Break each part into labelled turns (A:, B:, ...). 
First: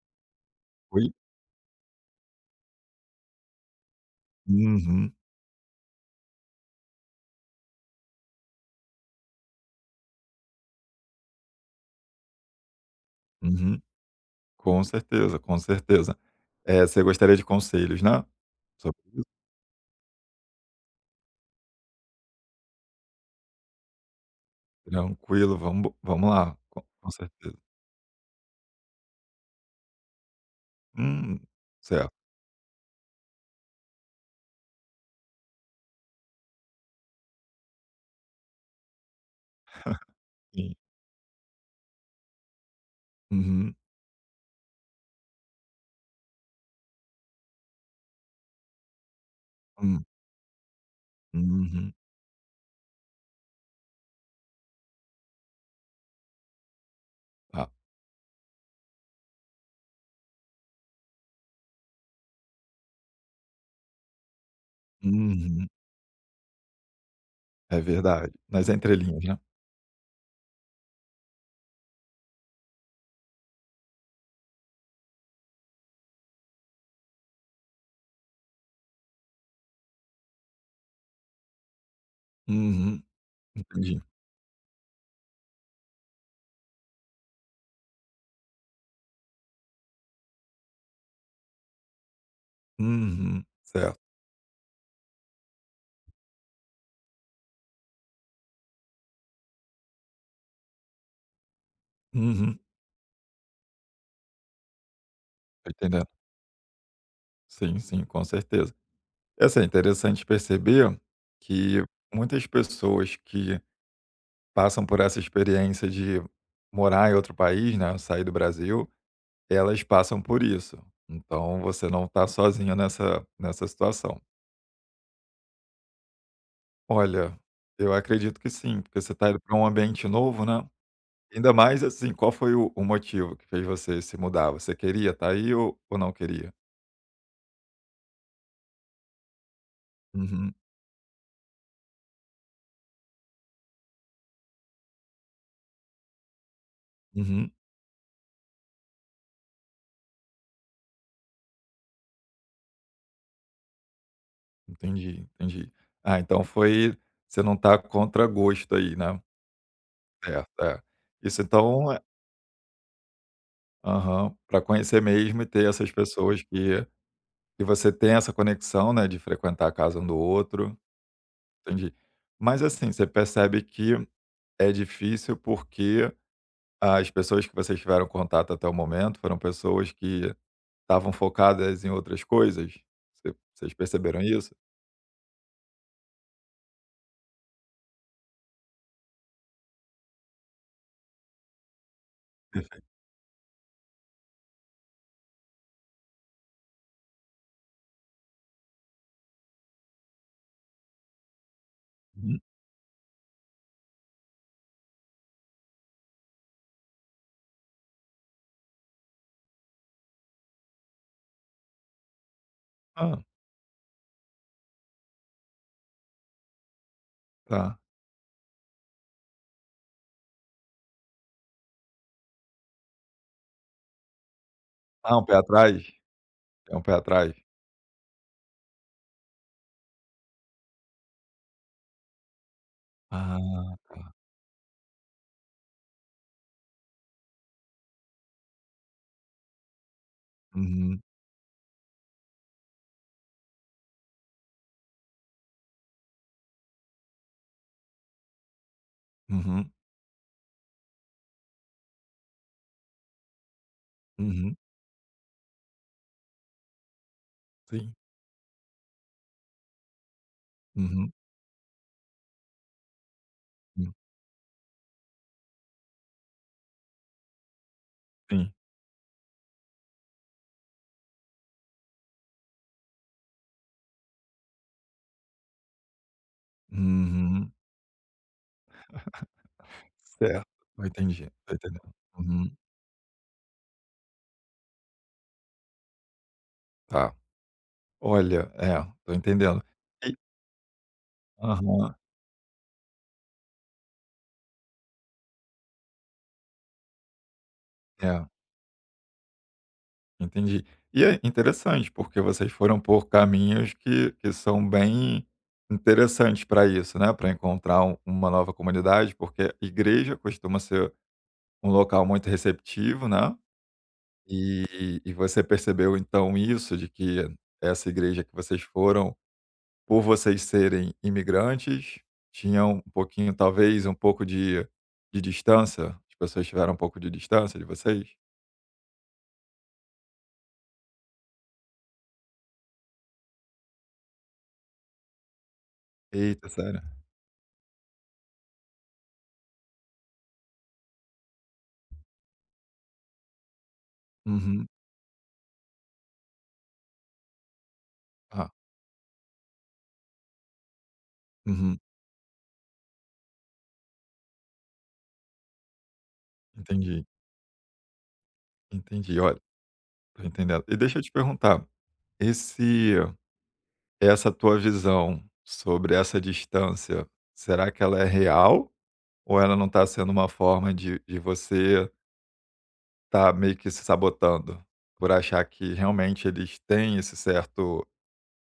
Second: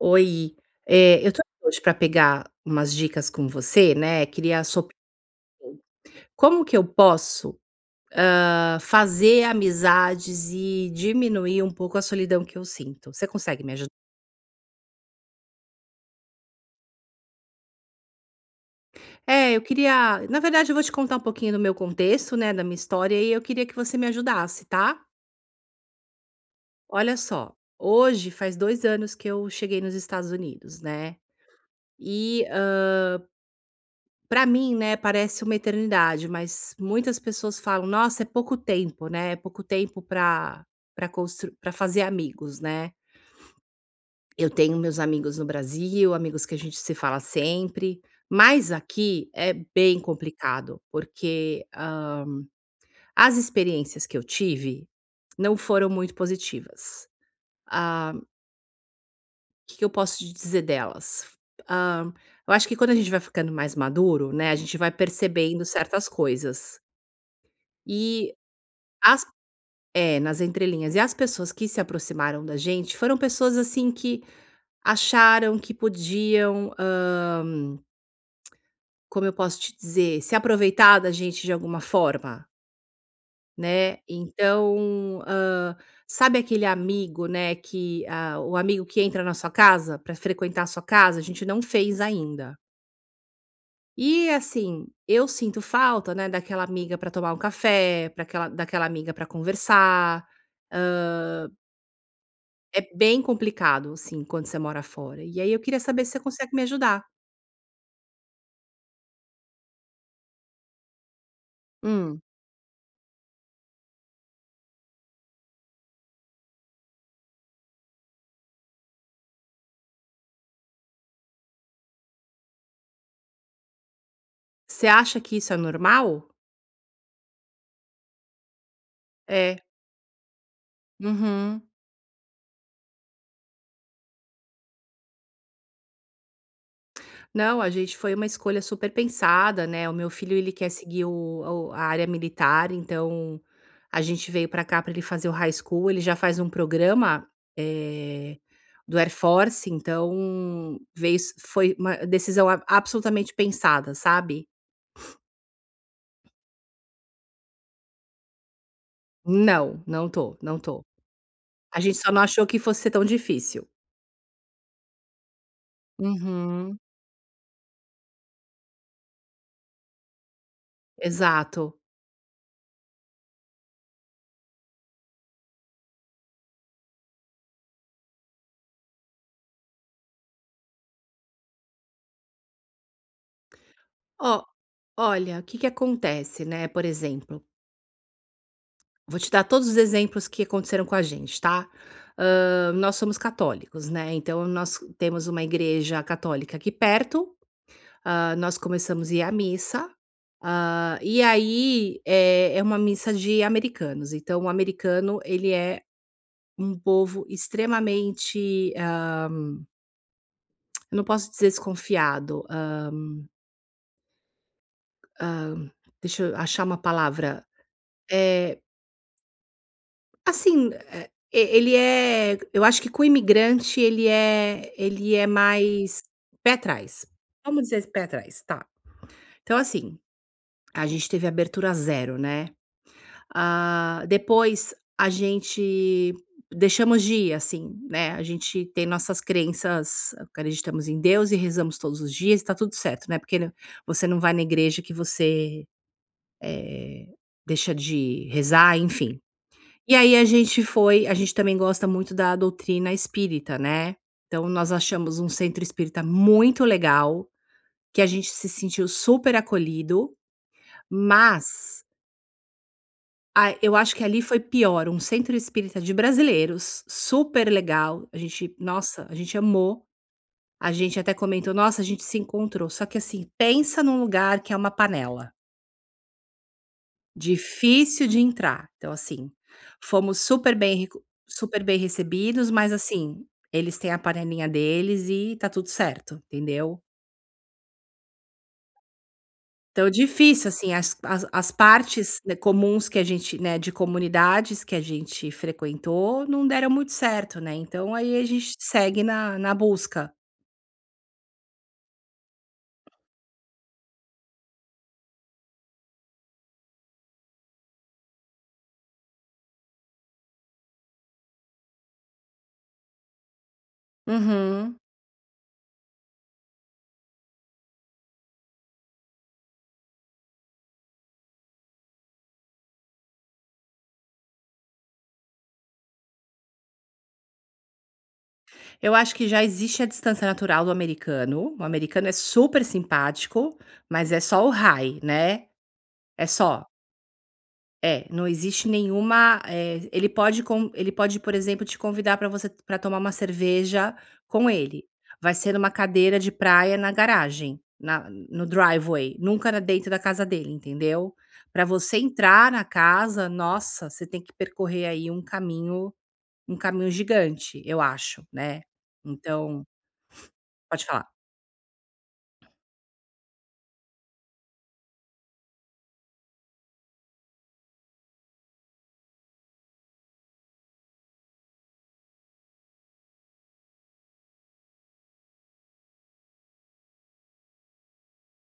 A: Oi,
B: Oi?
A: eu tô aqui hoje para pegar umas dicas com você, né, queria a sua opi
B: Uhum,
A: como que eu posso, fazer amizades e diminuir um pouco a solidão que eu sinto? Você consegue me
B: uhum.
A: ajudar?
B: Com certeza, com certeza. Você gostaria de conselhos, né, sobre isso?
A: É, eu queria, na verdade eu vou te contar um pouquinho do meu contexto, né, da minha história, e eu queria que você me ajudasse, tá?
B: Tranquilo, vamos lá, com
A: Olha só,
B: certeza.
A: hoje faz 2 anos que eu cheguei nos Estados Unidos, né,
B: Hum, certo,
A: e para mim, né, parece uma eternidade, mas muitas pessoas falam: "Nossa, é pouco tempo, né, é pouco tempo para
B: sim.
A: para constru para fazer amigos", né.
B: Uhum,
A: Eu tenho meus amigos no Brasil, amigos que a gente se fala sempre, mas aqui é bem
B: hum,
A: complicado, porque,
B: uhum,
A: as experiências que eu tive não foram muito positivas.
B: tá.
A: Ah, o que que eu posso te dizer delas? Hã, eu acho que quando a gente vai ficando mais maduro, né, a gente vai percebendo
B: Uhum,
A: certas coisas.
B: é verdade.
A: E
B: Nas
A: as
B: entrelinhas, né.
A: É, nas entrelinhas. E as pessoas que se aproximaram da gente foram pessoas assim que acharam que podiam, como eu posso te dizer, se aproveitar da gente de alguma forma,
B: Uhum,
A: né.
B: entendi.
A: Então, sabe aquele amigo, né, que ah, o amigo que entra na sua casa para frequentar a sua casa? A gente não fez ainda.
B: Uhum, certo.
A: E assim, eu sinto falta, né, daquela amiga para tomar um café, para aquela daquela amiga para conversar.
B: Uhum,
A: É bem complicado, assim, quando você mora fora. E aí eu
B: tô
A: queria saber
B: entendendo.
A: se você consegue me ajudar.
B: Sim, sim, com certeza. É assim, é interessante perceber que
A: Hum.
B: muitas pessoas que passam por essa experiência de morar em outro país, né, sair do Brasil, elas passam por isso. Então você não está sozinho nessa situação.
A: Você acha que isso é normal?
B: Olha, eu acredito que sim, porque você está indo para
A: É.
B: um ambiente novo, né. Ainda
A: Uhum.
B: mais, assim, qual foi o motivo que fez você se mudar? Você queria tá aí ou não queria?
A: Não, a gente foi uma escolha super pensada, né, o meu filho ele
B: Uhum,
A: quer seguir o a área militar, então a gente veio pra cá pra ele fazer o high school, ele já faz um programa,
B: uhum.
A: eh, do Air Force, então veio s foi uma decisão a absolutamente pensada, sabe.
B: Entendi, entendi. Ah, então foi, você não tá contra gosto aí, né.
A: Não, não tô, não
B: Certo, é.
A: tô.
B: Isso
A: A
B: então
A: gente
B: é.
A: só não achou que fosse ser tão difícil.
B: Aham. Pra conhecer mesmo e ter essas pessoas
A: Uhum,
B: que você tem essa conexão, né, de frequentar a casa um do outro.
A: exato.
B: Entendi. Mas, assim, você percebe que é difícil porque as pessoas que vocês tiveram contato até o momento foram pessoas que estavam focadas em outras coisas? Vocês perceberam
A: Ó,
B: isso?
A: olha, o que que acontece, né, por exemplo, vou te dar todos os exemplos que aconteceram com a gente, tá.
B: Perfeito.
A: Nós somos católicos, né, então nós temos uma igreja católica aqui perto, nós começamos a ir à missa, ah, e aí,
B: Uhum.
A: é uma missa de americanos, então o americano ele é um povo extremamente, eu não posso dizer desconfiado,
B: Ah,
A: deixa eu achar uma palavra.
B: tá.
A: Eh, assim, eh, ele é eu acho que com imigrante ele
B: Ah, um
A: é
B: pé atrás?
A: mais pé
B: É um pé
A: atrás.
B: atrás?
A: Vamos dizer pé atrás, tá. Então assim, a gente teve abertura zero, né.
B: Ah,
A: Ah, depois a gente deixamos de ir, assim, né, a gente tem nossas crenças, acreditamos em
B: uhum,
A: Deus e rezamos todos os dias e tá tudo certo, né, porque você não vai na igreja que você, eh, deixa de rezar, enfim.
B: uhum,
A: E aí a gente também gosta muito da doutrina espírita, né, então
B: uhum.
A: nós achamos um centro espírita muito legal,
B: Sim.
A: que a gente se sentiu super acolhido,
B: Uhum,
A: mas a eu
B: hum,
A: acho que ali foi pior, um centro espírita de brasileiros, super legal, a
B: sim.
A: gente, nossa, a gente amou, a gente até comentou: "Nossa, a gente se encontrou", só que assim, pensa num lugar que é uma panela.
B: Uhum.
A: Difícil de entrar, então assim, fomos
B: Certo.
A: super bem
B: Eu
A: recu
B: entendi, tô
A: super bem
B: entendendo.
A: recebidos,
B: Uhum,
A: mas assim, eles têm a panelinha deles e tá tudo certo, entendeu.
B: tá. Olha, é, tô entendendo.
A: Então
B: E
A: difícil, assim, as
B: Aham,
A: partes, né, comuns que a gente, né, de comunidades que a gente frequentou não deram muito certo, né, então aí a
B: é,
A: gente segue na busca.
B: entendi. E é interessante, porque vocês foram por caminhos que são bem interessantes para isso, né, para encontrar uma nova comunidade, porque igreja costuma ser um local muito receptivo, né,
A: Uhum.
B: e você percebeu então isso, de que essa igreja que vocês foram, por vocês serem imigrantes, tinham um pouquinho, talvez um pouco de distância? As pessoas tiveram um pouco de distância de vocês?
A: Eu acho que já existe a distância natural do americano, o americano é super simpático, mas é só o high, né, é
B: Eita,
A: só.
B: sério?
A: É, não existe nenhuma, eh, ele pode, por exemplo, te convidar para tomar uma cerveja com
B: Uhum.
A: ele. Vai ser numa cadeira de praia na garagem, na no
B: Ah,
A: driveway, nunca na dentro da casa dele, entendeu. Para
B: uhum.
A: você entrar na casa, nossa, você tem que percorrer aí um caminho
B: Entendi,
A: gigante, eu acho, né.
B: entendi. Olha,
A: Então
B: tô entendendo. E
A: pode
B: deixa eu
A: falar.
B: te perguntar, esse essa tua visão sobre essa distância, será que ela é real, ou ela não está sendo uma forma de você tá meio que se sabotando, por achar que realmente eles têm esse certo.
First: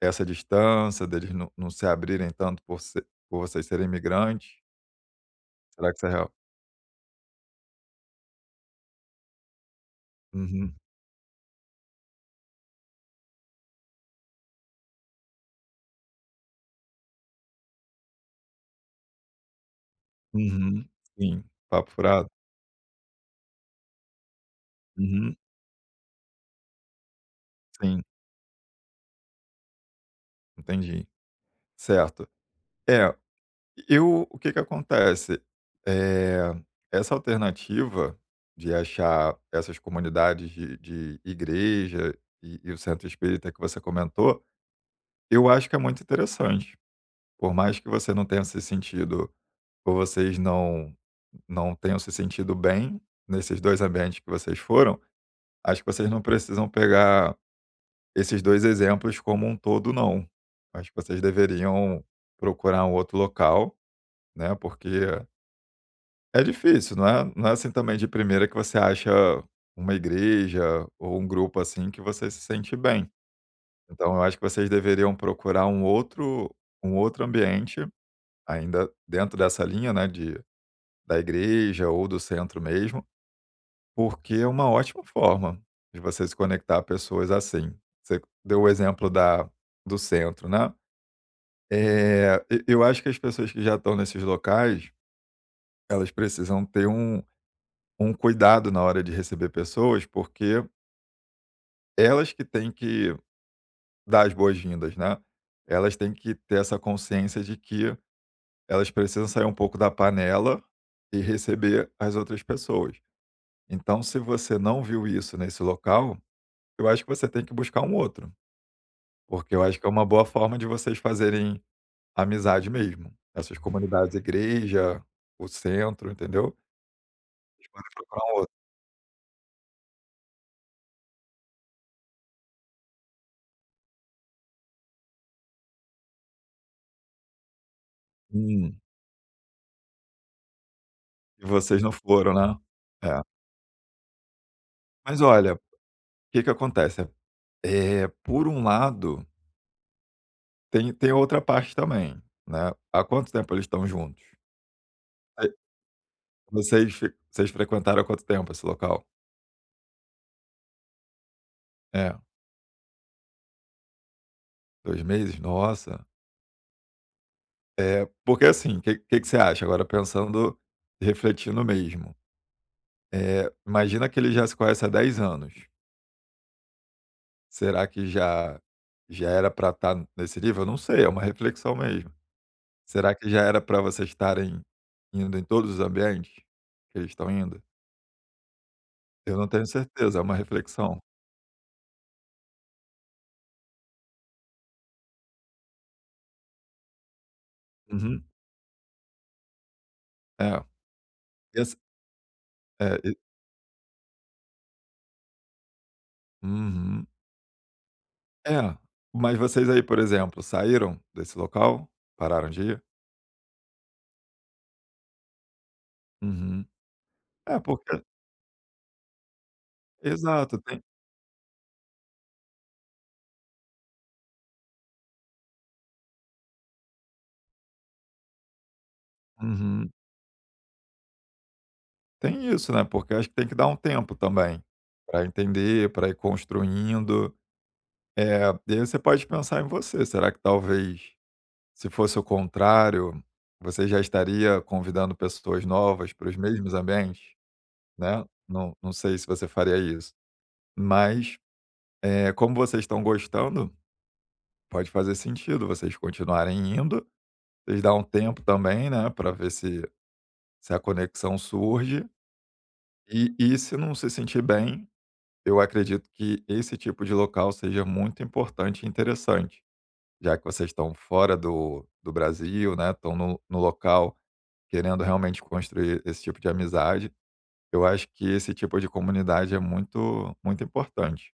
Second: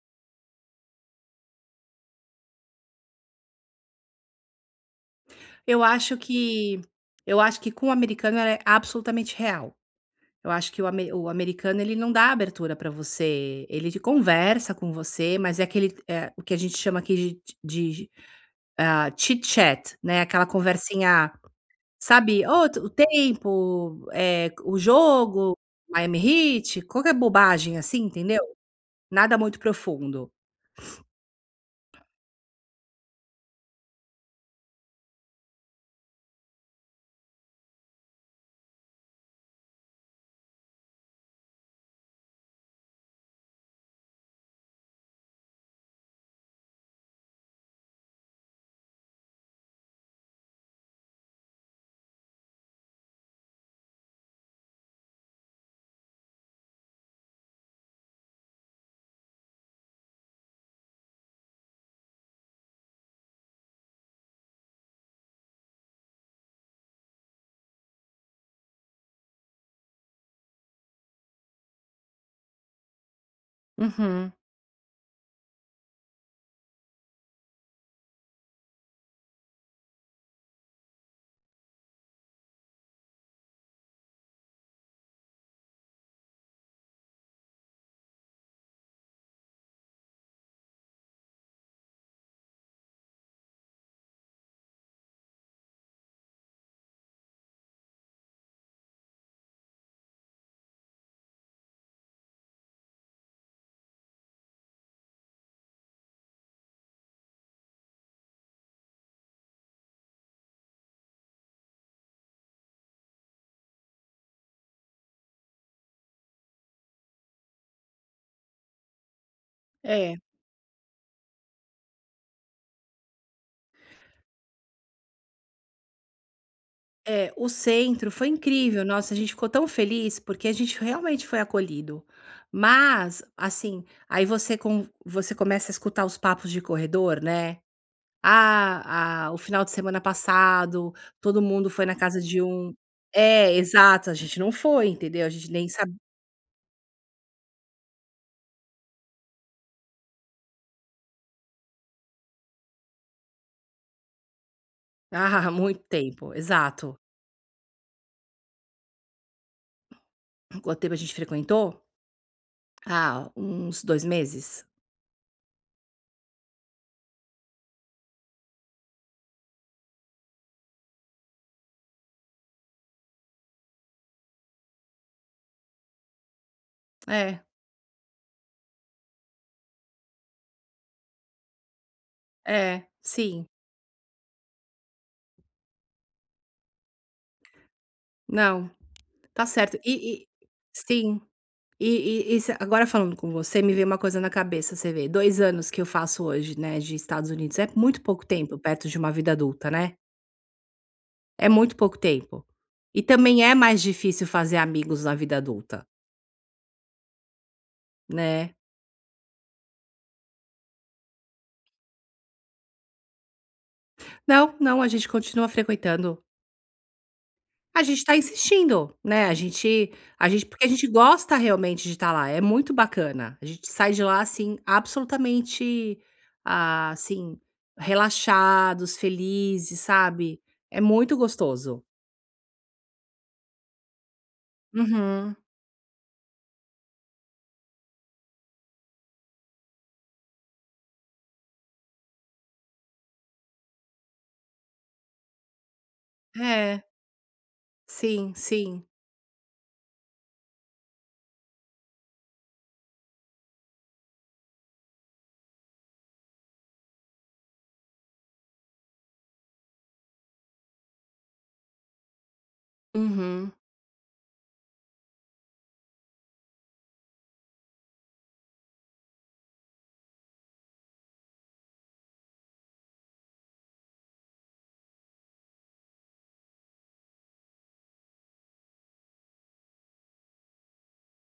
B: Essa distância deles, não se abrirem tanto por se por vocês serem imigrantes?
A: Eu
B: Será que isso é
A: acho
B: real?
A: que eu acho que com o americano ela é absolutamente real. Eu acho
B: Uhum,
A: que o americano ele não dá abertura para você, ele te conversa com você, mas é aquele, eh, o que a gente chama aqui de, chit chat, né, aquela
B: uhum,
A: conversinha,
B: sim. Papo furado?
A: sabe, "Oh, o tempo, eh, o
B: Uhum,
A: jogo, Miami Heat", qualquer bobagem assim,
B: sim,
A: entendeu? Nada muito profundo.
B: entendi. Certo. É, eu o que que acontece, eh, essa alternativa de achar essas comunidades de igreja e o centro espírita que você comentou, eu acho que é muito interessante. Por mais que você não tenha se sentido, ou vocês não tenham se sentido bem nesses 2 ambientes que vocês foram, acho que vocês não precisam pegar esses 2 exemplos como um todo não. Acho que vocês deveriam procurar um outro local, né, porque é difícil, não é assim também de primeira que você acha uma igreja ou um grupo assim que você se sente bem. Então eu
A: Uhum,
B: acho que vocês deveriam procurar um outro ambiente, ainda dentro dessa linha, né, de da igreja ou do centro mesmo. Porque é uma ótima forma de você se conectar a pessoas assim. Você deu o exemplo da do centro, né. E eu acho que as pessoas que já estão nesses locais, elas precisam ter um cuidado na hora de receber pessoas, porque elas que têm que dar as boas-vindas, né. Elas têm que ter essa consciência de que elas precisam sair um pouco da panela e receber as outras pessoas. Então, se você não viu isso nesse local, eu acho que você tem que buscar um outro. Porque eu acho que é uma
A: é.
B: boa forma de vocês fazerem amizade mesmo. Essas comunidades, igreja, o centro, entendeu?
A: É, o
B: Vocês podem
A: centro
B: procurar
A: foi
B: um outro.
A: incrível. Nossa, a gente ficou tão feliz porque a gente realmente foi acolhido. Mas, assim, você começa a escutar os papos de corredor, né?
B: Hum,
A: Ah, ah, o final de semana passado, todo
B: e
A: mundo
B: vocês
A: foi
B: não
A: na casa
B: foram,
A: de
B: né?
A: um.
B: É.
A: É, exato, a gente não foi,
B: Mas
A: entendeu? A gente
B: olha, o
A: nem sabe.
B: que que acontece? É por um lado, tem outra parte também, né. Há quanto tempo eles estão juntos?
A: Ah,
B: Aí,
A: muito tempo, exato.
B: vocês frequentaram há quanto tempo esse local?
A: Quanto tempo a gente frequentou?
B: É,
A: Ah, uns 2 meses.
B: 2 meses? Nossa. Porque assim, o que que você acha? Agora pensando, refletindo mesmo. Imagina que ele já se conhece há 10 anos.
A: É,
B: Será que já era para estar nesse nível? Não sei, é uma reflexão mesmo.
A: é,
B: Será que já
A: sim.
B: era para vocês estarem indo em todos os ambientes que eles estão indo?
A: Não,
B: Eu
A: tá
B: não tenho
A: certo.
B: certeza, é uma reflexão.
A: Sim. E se agora falando com você, me veio uma coisa na cabeça, você vê, 2 anos que eu faço hoje, né, de Estados Unidos, é muito pouco
B: Uhum.
A: tempo perto de uma vida adulta, né.
B: É,
A: É muito
B: esse
A: pouco tempo. E
B: é, e
A: também é mais difícil fazer amigos na vida adulta,
B: uhum.
A: né.
B: É, mas vocês aí, por exemplo, saíram desse local? Pararam de ir?
A: Não, não, a gente continua frequentando.
B: Uhum. É,
A: A
B: porque
A: gente tá insistindo, né, a gente
B: exato,
A: porque a
B: tem.
A: gente gosta realmente de estar lá, é muito bacana. A gente sai de lá, assim, absolutamente, ah, assim, relaxados, felizes,
B: Uhum.
A: sabe. É muito gostoso.
B: Tem isso, né, porque acho que tem que dar um tempo também, para
A: Uhum.
B: entender, para ir construindo. É, e aí você pode pensar em você, será que talvez, se fosse o contrário, você já estaria convidando pessoas novas para os mesmos
A: É,
B: ambientes, né?
A: sim,
B: Não
A: sim.
B: não sei se você faria isso, mas, como vocês estão gostando, pode fazer sentido vocês continuarem indo, vocês dá um tempo também, né, para ver se a conexão surge, e
A: Uhum.
B: e se não se sentir bem. Eu acredito que esse tipo de local seja muito importante e interessante, já que vocês estão fora do Brasil, né? Estão no local querendo realmente construir esse tipo de amizade. Eu acho que esse tipo de comunidade é muito, muito importante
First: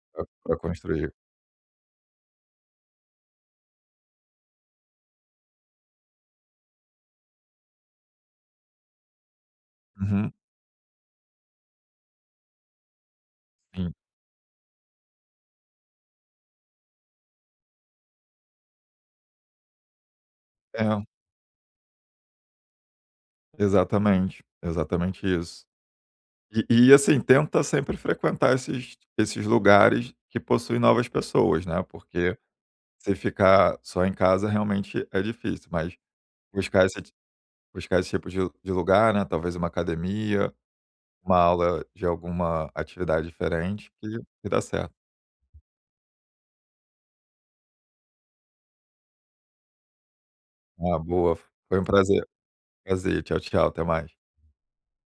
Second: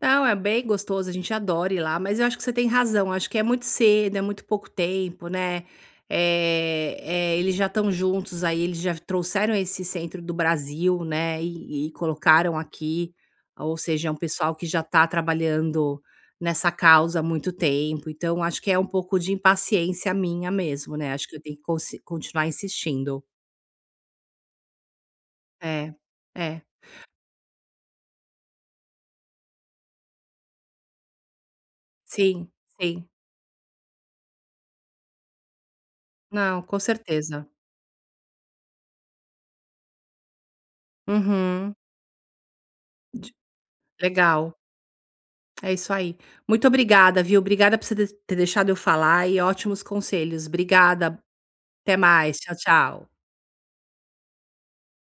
A: Não, é
B: para
A: bem gostoso, a
B: construir.
A: gente adora ir lá, mas eu acho que você tem razão, acho que é muito cedo, é muito pouco tempo, né? É, é, eles já estão juntos aí, eles já trouxeram esse centro
B: Uhum,
A: do Brasil, né? E colocaram aqui, ou
B: sim.
A: seja, é um pessoal que já está trabalhando nessa causa há muito tempo, então acho que é um pouco de impaciência minha mesmo,
B: É,
A: né? Acho que eu tenho que continuar insistindo.
B: exatamente. Exatamente isso.
A: É, é,
B: E, e, assim, tenta sempre frequentar esses lugares que possuem novas pessoas, né? Porque,
A: sim, sim.
B: se ficar só em casa, realmente é difícil, mas
A: Não, com
B: buscar esse
A: certeza.
B: buscar esse tipo de lugar, né, talvez uma academia, uma
A: Uhum.
B: aula de alguma atividade
A: de-
B: diferente que
A: Legal.
B: dá certo.
A: É isso aí. Muito obrigada, viu? Obrigada por você ter deixado eu falar e ótimos conselhos.
B: Ah,
A: Obrigada.
B: boa, foi um
A: Até
B: prazer.
A: mais. Tchau, tchau.
B: Prazer, tchau, tchau, até mais.